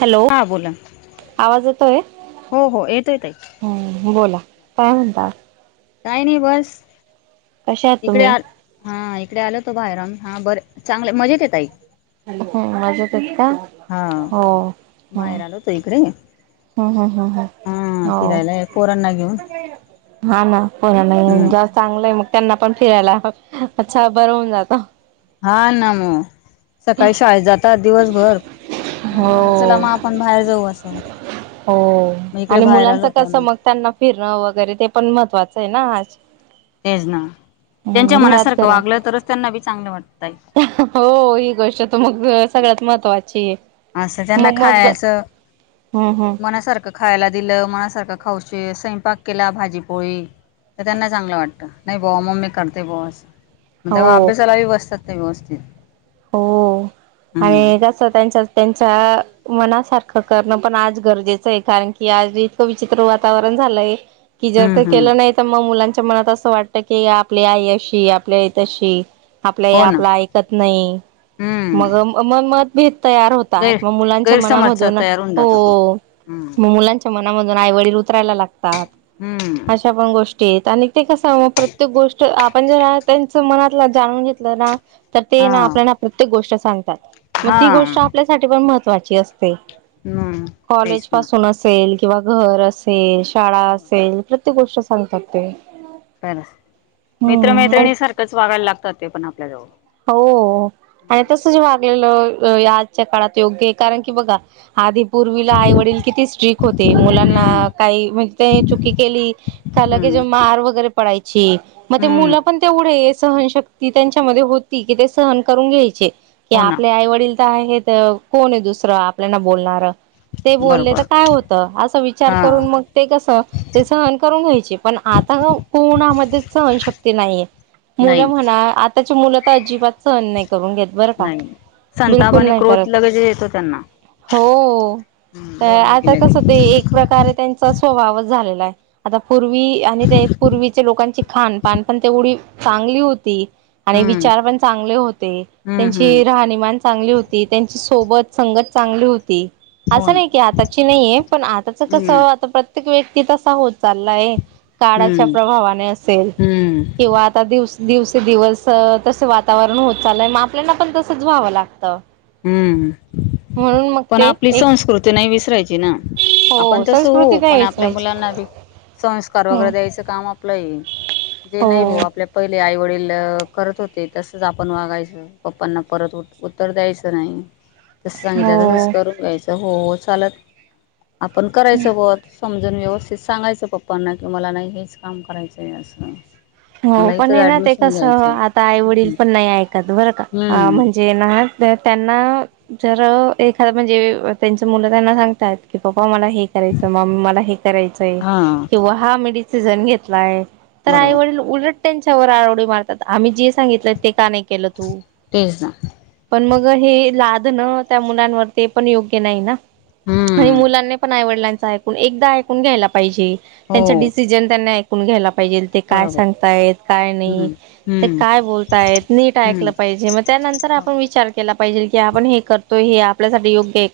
Hello हा बोला आवाज येतोय हो हो येतोय ताई हुं बोला. काय म्हणता. काही नाही बस कशा आहात इकडे तुम्ही आ हा इकडे आलो होतो बाहेरून हा बर चांगले मजेत आहे ताई. ह माझे त का हा हो हम बाहेर आलो तो इकडे हम्म हम्म हम् ह हा हो फिरायला पोरांना घेऊन हा ना पुन्हा नाही हम्म जा चांगलंय मग त्यांना पण फिरायला अच्छा बर होऊन जात. हा ना म सकाळी शाळेत जातात दिवसभर मम्मी हो म्हणा चला मग आपण बाहेर जाऊ असं. हो मग इकडे आणि बाहेर मुलांच आलो होतो कसं आम्ही मग त्यांना फिरणं वगैरे ते पण महत्त्वाचं आहे ना आज तेच ना हम्म त्यांच्या घरात मनासारखं वागलं घरात तरच त्यांना बी चांगलं वाट हो ही गोष्ट तर मग सगळ्यात महत्त्वाची आहे. असं त्यांना मग मग खायाचं हम्म हम्म मनासारखं खायला दिलं मनासारखं खाऊशे स्वयंपाक केला भाजीपोळी तर त्यांना चांगलं वाटतं नाही बोवा मम्मी करते बोवा असं. मग तेव्हा हो अभ्यासालाही बसतात नाही व्यवस्थित. हो हम्म आणि कस त्यांच्यात त्यांच्या मनासारखं करणं पण आज गरजेचं आहे कारण की आज इतकं विचित्र वातावरण झालय की जर हम्म ते हम्म केल नाही तर मग मुलां च्या मनात असं वाटत की आपली आई अशी आपली आई तशी आपली आई हो ना आपल ऐकत नाही हम्म मग मग मत भी तयार होतात गैर मग मुलांच्या गैरसमजचा मनामधून तयार होऊन हो जातो तो हम्म मग मुलांच्या म आईवडील उतरायला लागतात हम्म अशा पण गोष्टी आणि ते कस मग प्रत्येक गोष्ट आपण जर त्यांच मनातला जाणून घेतलं ना तर ते हा ना आपल्याला प्रत्येक गोष्ट सांग मग हा ती गोष्ट आपल्यासाठी पण महत्त्वाची असते. हम्म कॉलेज तेच ना पासून असेल किंवा घर असेल, शाळा हो असेल प्रत्ये गोष्ट सांगतात ते. खर मित्र हम्म मैत्रिणी सारखंच वागायला लागतात ते पण आपल्याजवळ. हो आणि तस जेव्हा वाग आजच्या काळात योग्य आहे कारण की बघा आधी पूर्वीला आईवडील किती स्ट्रीक होते मुलांना हम्म काही म्हणजे चुकी केली का लेच हम्म मार वैगरे पडायची मग ते हम्म मुल पण तेवढे सहनशक्ती त्यांच्या कि ते सहन करून घ्यायचे की हो ना आपले आई वडील आहे कोण आहे दुसरं आपल्याला बोलणार ते बोलले बरोबर तर काय होत असं विचार हा करून मग ते कस ते सहन करून घ्यायचे ण आता कोणामध्ये सहशक्ती नाही नाही मुलं म्हणा आताच्या मु अजिबात सहन नाही करून घेत बरं का नाही संताप बिलकुल आणि नाही करत क्रोध लगेच येतो त्यांना. हो हम्म तर बोललं की आता कस ते लगेच. एक प्रकारे त्यांच स्वभावच झालेला आहे आता पूर्वी आणि ते पूर्वीच्या लोकांची खानपान पण तेवढी चांगली होती. हम्म चार पण चांगले होते हम्म हम्म त्यांची राहनीमान चांगली होती त्यांची स्वः सोबत संगत चांगली होती. हो असं ना नाही की आताची नाहीये पण आताच कस हम्म आता प्रत्येक व्यक्ती तसा होत चाललाय काळाच्या हम्म प्रभावाने असेल हम्म किंवा आता दिवसा दिवसे दिवस तस वातावरण होत चाललय मग आपल्याना पण तसंच व्हावं लागतं. हम्म म्हणून मग पण ते आपली एक संस्कृती नाही विसरायची ना. आपण हो तस संस्कृती हो नाही पण आपल्या विसरायची. मुलांना संस्कार वगैरे हम्म. द्यायचं काम आपलंय जे हो नाही भाऊ आपल्या पहिले आई वडील करत होते तसच आपण वागायचं पप्पांना परत उ उत्तर द्यायचं नाही जस सांगितलं तस हो. करून घ्यायचं हो हो चालत आपण करायच सोबत समजून व्यवस्थित सांगायचं पप्पांना कि मला नाही हेच काम करायचंय असं हो मला पण इथंच हे ना ते ऍडमिशन कस घ्यायचंय आता आई वडील हम्म पण नाही ऐकत बरं का हम्म म्हणजे ना त्या जर एखादा म्हणजे त्यांच मुलं त्यांना सांगतात की पप्पा प्पा मला हे करायचं मम्मी मला हे करायचंय हा किं हा मी डिसिजन घेतलाय तर आई बरोबर वडील उलट त्यांच्यावर आळवडी मारतात आम्ही जे सांगितलं ते का नाही केलं तू तेच ना पण मग हे लादण त्या मुलांवरती पण योग्य नाही ना आणि हम्म मुलांनी पण आई व एकदा ऐकुन घ्यायला पाहिजेल त्यांच हो डिसिजन ते काय बरोबर सांगताय काय नाही हम्म ते हम्म काय बोलताय नीट हम्म ऐकलं पाहिजे मग त्यानंतर हो आपण विचार केला पा पाहिजेल की आपण हे करतोय हे आपल्यासाठी योग्य आहे की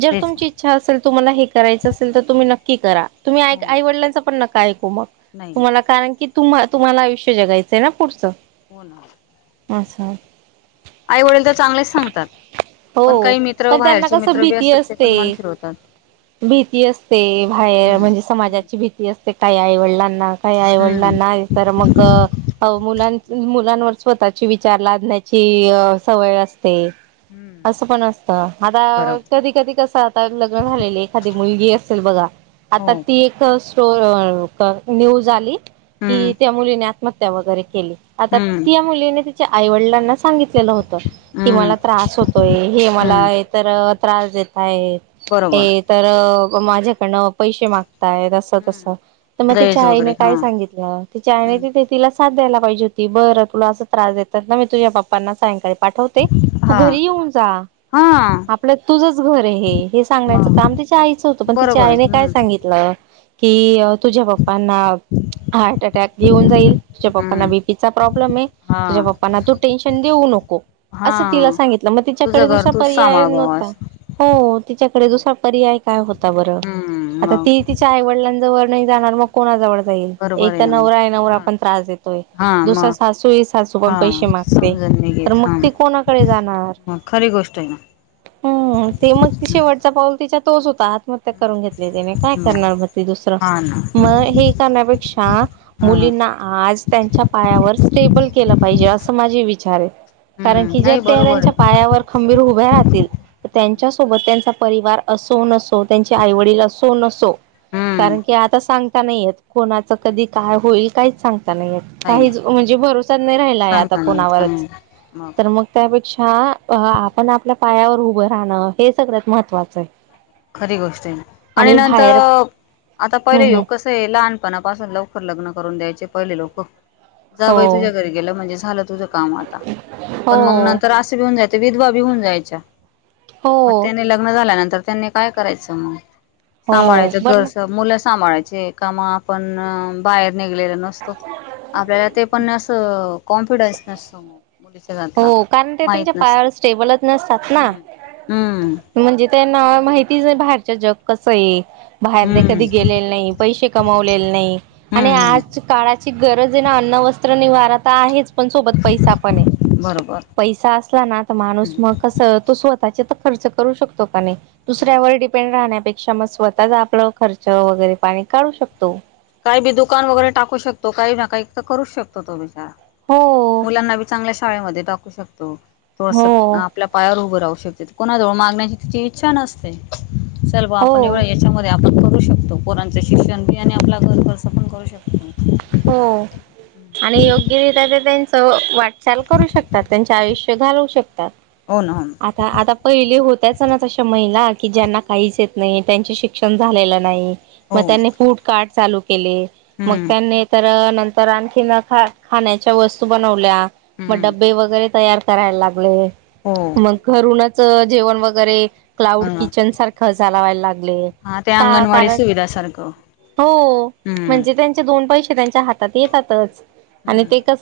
जर तेच ना तुमची इच्छा असेल तुम्हाला हे करायचं असेल तर तुम्ही नक्की करा. तुम्ही आइ हो आई वडिलांचं पण नका ऐकू मग नाही नाही तुम्हाला कारण की तुम तुम्हाला आयुष्य जगायचंय ना पुढचं हो ना. आसा. आई वडील तर चांगलेच सांगतात. पण हो काही मित्र पण त्यांना बाहेरचे कसं मित्र बी भीती असतात ते पण मन असते. फिरवतात. भीती असते बाहेर हम्म म्हणजे हम्म समाजाची भीती असते काही आईवडलांना काही आईवड हम्म लांनाय तर मग अ मुलांच मुलांवर स्वतःची विचार लादण्याची सवय असते. हम्म असं पण असतं आता बरोबर कधी कधी कसं आता लग्न झालेले एखादी मुलगी असेल बघा. हो आता ती एक [unintelligible] न्यूज आली हम्म कि त्या मुलीने आत्महत्या वगैरे केली. आता हम्म त्या मुलीने तिच्या आईवडिलांनाच सांगितलेलं होत की हम्म मला त्रास होतोय हे मला हम्म एतर त्रास देतायत. बरोबर हे तर माझ्याकनं पैसे माग तायत अस तस हम्म त मग तिच्या दहेज आईने वगैरे हा काय सांगितलं तिच्या आईनं तिथ तिला साथ द्यायला पाहिजे होती बरं तुला अस त्रास देतायत ना मी तुझ्या पप्पांना सांगाय पाठवते तू हा घरी येऊन जा. हा आपलं तुझच घर हे हे सांगण्यायचं काम मग तिच्या आईचं होतं पण तिच्या बरोबर आहे आईने काय हम्म सांगितलं कि तुझ्या पप्पांना हार्ट अटॅक घेऊन जाईल तुझ्या पप्पांना हम्म बीपीचा प्रॉब्लेम आहे हा तुझ्याप्पाांना तू टेन्शन देऊन नको हा अस तिला सांगितलं मग तुझं तिच्याकडे घर दुसरा तूच पर्याय सांभाळ बुवा नव्हता. असं हो तिच्याकडे हम्म दुसरा पर्याय काय होता बरं हम्म आता ती मग तिच्या आईवडिलांजवळ नाही जाणार मग कोणाजवळ जाईल. बरोबर एक आहे तर ना मग नवरा हे नवरा हा पण त्रास देतोय हा दुसर मग सासू हे सासू पण हा पैसे मागते समजून तर मग ती कोणाकडे जाणार. ह खरी गोष्टय हा. हम्म ते मग ती शेवटचा पाऊल तिचा तोच होता आत्हत्या हम्म करून घेतली तने काय मग करणार म ती दुसरं हा ना मग हे करण्यापेक्षा आ हा मुलींना आज त्यांच्या पायावर स्टेबल केलं पाहिजे असं माझे विचार हे. कारण हम्म की जर नाही त्या बरोबर त्यांच्या आहे पायावर खंबीर उभ्या राहतील तर हम्म त्यांच्यासोबत त्यांचा परिवार असो नसो त्यांचे आईवडील असो नसो हम्म कारण की आता सांग का नाहीयेत कोणाच नाही कधी काय होईल काइच सांग ता नाहीयेत, नाही नाही काहीच म्हणजे भरोसाच नाई राहिलाय आता सांगता नाही येत कोणावरच. हं तर मग त्यापेक्षा आ आपण आपल्या पायावर उभं राहणं, हे सगळ्यात महत्त्वाचं आहे. खरी गोष्ट हाय, आणि नंतर आता हम्म पहिले हम्म लोक कसय लहानपणा पासून लवकर लग्न करून द्यायचे पहिले लोक जा बाई हो तुझ्या घरी गेलं म्हणजे झालं तुझं काम आता हो पण मग नंतर असं भी होऊन जायच विधवा भी होऊन जायच्या. हो मग त्यानी लग्न झाल्यानंतर त्यांनी काय करायचं? मग हो सांभाळायचं पण मग घरस मुल सांभळाय का म आपण बाहेर निघलेल नसतो आपल्याला ते पण अस कॉन्फिडन्स नसतो मग. मुलीच्या जातला हो कारण ते त्यांच्या माहित नसतं पायावर स्टेबलच नसतात ना. हम्म हम्म म्हणजे त्यांना माहितीच नाय बाहेरच जग कसय. बाहेर ते कधी हम्म गेलेले नाई पैसे कमवलेले नाई आणि हम्म आज हम्म काळाची गरज आहे ना अन्न न्न वस्त्र निवारा तर आहेच पण सोबत पैसा पण ये. बरोबर पैसा असला ना तर माणूस मग हम्म कस तो स्वतःचे तर खर्च करू शकतो का नाही. मग दुसऱ्यावर डिपेंड राहण्यापेक्षा मग स्वतःच आपलं खर्च वगैरे पाणी काढू शकतो. काही बी दुकान वगैरे टाकू शकतो काही ना काही तर करूच शकतो तोभी हो मुलांना बी चांगल्या शाळेमध्ये टाकू शकतो. थोडस हो आपल्या पायावर उभं राहू शकतेत, कोणाजवळ मागण्याची तची इच्छा नसते. चल बा आपण हो एवढं याच्यामध्ये आपण करू शकतो पोरांच शिक्षणी आणि आपल्या खर्च पण करू शकतो. हो आणि योग्य रित्या ते त्यांच वाट चाल करू शकतात त्यांचे आयुष्य घालऊ शक तात. हो ना हो ना आता आता पहिले होतच ना तशे महिला की ज्यांना काहीच येत नाही, त्यांचे शिक्षण झालेलं नाही मग हो त्यांनी फूड काट चालू केले मग हम्म त्यांनी तर नंतर आणखीन ख खाण्याच्या वस्तू बनवल्या मग हम्म डबे वगैरे तयार करायला लागले, हो मग घरूनच जेवण वगैरे हो क्लाउड ना किचन सारखं झाला वाला ले, हा ते अंगणवाडी सुविधा सारखं हो हम्म म्हणजे त्या पैसे त्यांच्या हातात येतातच, आणि हम्म ते कस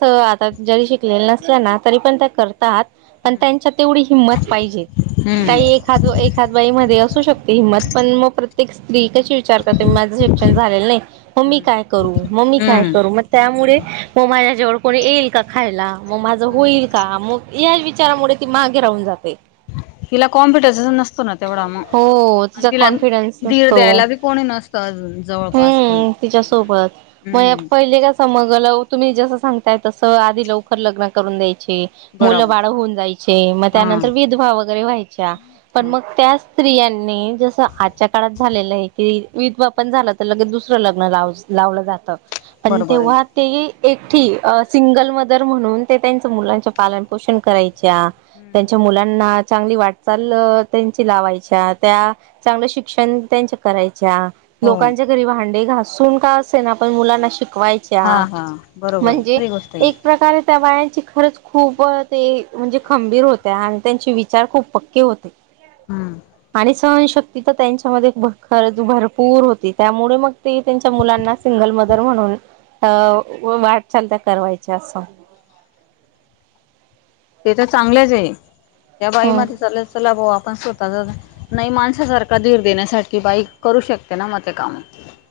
जरी शिकलेल्या नसल्या ना तरी पण त्या करतात, पण हम्म त्यांच्या तेवढी हिंमत पाहिजे. हम्म काही एखाद एखाद बाईमध्ये असू शकते हिंमत पण मग प्रत्ये क स्त्री कशी विचार करते माझं शिक्षण झालेलं नाही मग मी काय करू मम्मी काय हम्म करू मग हम्म त्यामुळे म मा्या जेवळ कोणी येईल का खायला! मग माझं हम्म होईल का मग या विचारामुळे ती मागे राहून जाते. हिला कॉन्फिडन्स नसतना तेवढा मग! हो आणि तिचा तिला कॉन्फिडन्स धीर नसतो. द्यायला बी कोणी नसतं अजून जवळपास कोणी. हम्म हम्म पहिले कस मग तुम्ही जसं सांगताय तसं आधी लवकर लग्न करून द्याय चे मुलं बरोबर बाळ होऊन जायचे, मग हा त्यानंतर विधवा वगैरे व्हायच्या पण मग त्या स्त्रियांनी जसं आजच्या काळात झालेलं आहे की विधवा पण झालं तर लगेच दुसरं लग्न लावयच. लावलं जात पण बरोबर आहे तेव्हा ते एकटी सिंगल मदर म्हणून ते त्यांच मुलांचे पालनपोषण कराय- च्या हम्म त्यांच्या मुलांना चांगली वाटचाल त्यांची लावायच्या त्या चांगलं शिक्षण त्यांचे करायच्या. हो लोकांच्या घरी भांडे घासून का असे ना पण मुलांना शिक वायच्या हा हा बरोबर आहे म्हणजे, खरी गोष्ट आहे एक प्रकारे त्या बायांची खरच खूप ते म्हणजे खंबीर होत्या आणि त्यांचे विचार खूप पक्के होते. हम्म आणि सहनशक्ती तर त्यांच्यामध्ये भ खर भरपूर होते त्यामुळे मग ते त्यांच्या मुलांना सिंगल मदर म्हणून अ वाट चालत करवायच्या असं ते तर चांगल्याच आहे त्या हम्म बाईमध्ये चला चला भाऊ आपण स्वतःचा नाही माणसासारखा धीर देण्यासाठी बाईक करू शकते ना मते कामे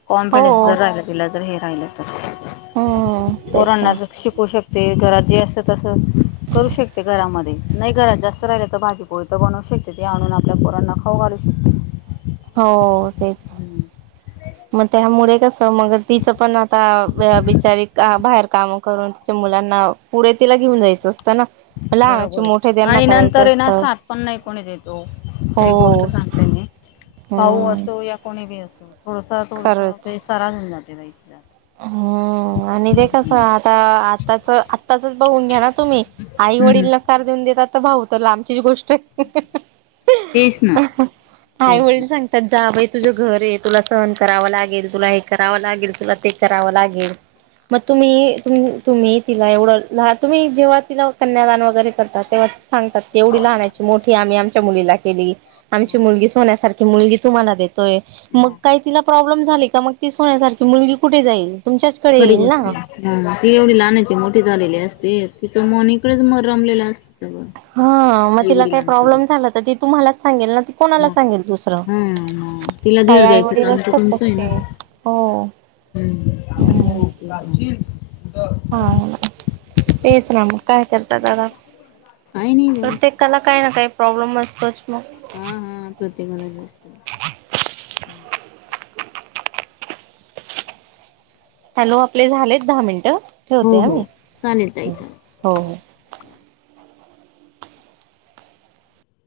कॉन्फिडन्स हो जर राहिला तला तर हे राहिलं हम्म तर तेच ना कोरांनाच शिकू शक ते घर जे असतं तसं करू शकते घरामध्ये नाही घरात जास्त राहिले तर भाजीपोळी तर बनवू शकते ते आणून आपल्या पोरांना खाऊ घालू शकते हो तेच शकते मग त्या मु कस मग तिचं पण आता बिचारी बाहेर कामं करून त मुलांना पुढे तिला घेऊन जायचं असतं ना लहानाचे बरोबर मोठे त्यांना आणि करायचं नंतर ये ना असतं सात पण नाही कोणी द येतो एक गोष्ट हो सांगते मी भाऊ हम्म असो या कोणी बी असो थोडसा थोडसा खरंच ते सरा नऊ जातेहिला हम्म आणि ते कस आता आताच आताच बघून घ्या ना तुम्ही आई हम्म वडीललाकार देऊन देतता तर भाऊत ला आंबचीच गोष्ट आहे तेच ना ते आई वडील सांगतात जाव तुझं घर आहे तुला सहन करावं लागेल तुला हे करावं लागेल तुला ते करावं लागेल मग तुम्ही तुम्ही तिला एवढं लान तुम्ही जेव्हा तिला कन्यादान वगैरे करता तेव्हा सांगतात तेवढी लहण्याची मोठी आम्ही आमच्या मुलीला केली आमची मग मुलगी सोन्यासारखी की मुलगी तुम्हाला देतोय मग काही तिला प्रॉब्लेम झाली का मग ती सुण्यासारखी मुलगी कुठे जाईल तुमच्याचकडे परी येईल ना गोष्टी ती एवढी लहानाची मोठी झालेली अस ते तिचं मोनकडेच मर रमलेलं असतं सगळं ह मग आई तिला काही वडिलांकडे प्रॉब्लेम झाला तर ती तुम्हांलाच सांगेल ना ते कोणाला मग सांगेल दुसरं हा म तिला काही धीर द्यायचं आईवडील काम तर असतात तुमचं आहे ना. तशे हो हम्म भुक लागली च हा तेच नां म काय करता दादा काही नाही बस प्रत्येकाला काही ना काही प्रॉब्लेम असतोच मग हा हा प्रत्येकाला जास्त हॅलो आपले झालेत दहा मिंट ठेवते हो हो आम्ही चालेल ताई हो चालेल. हो हो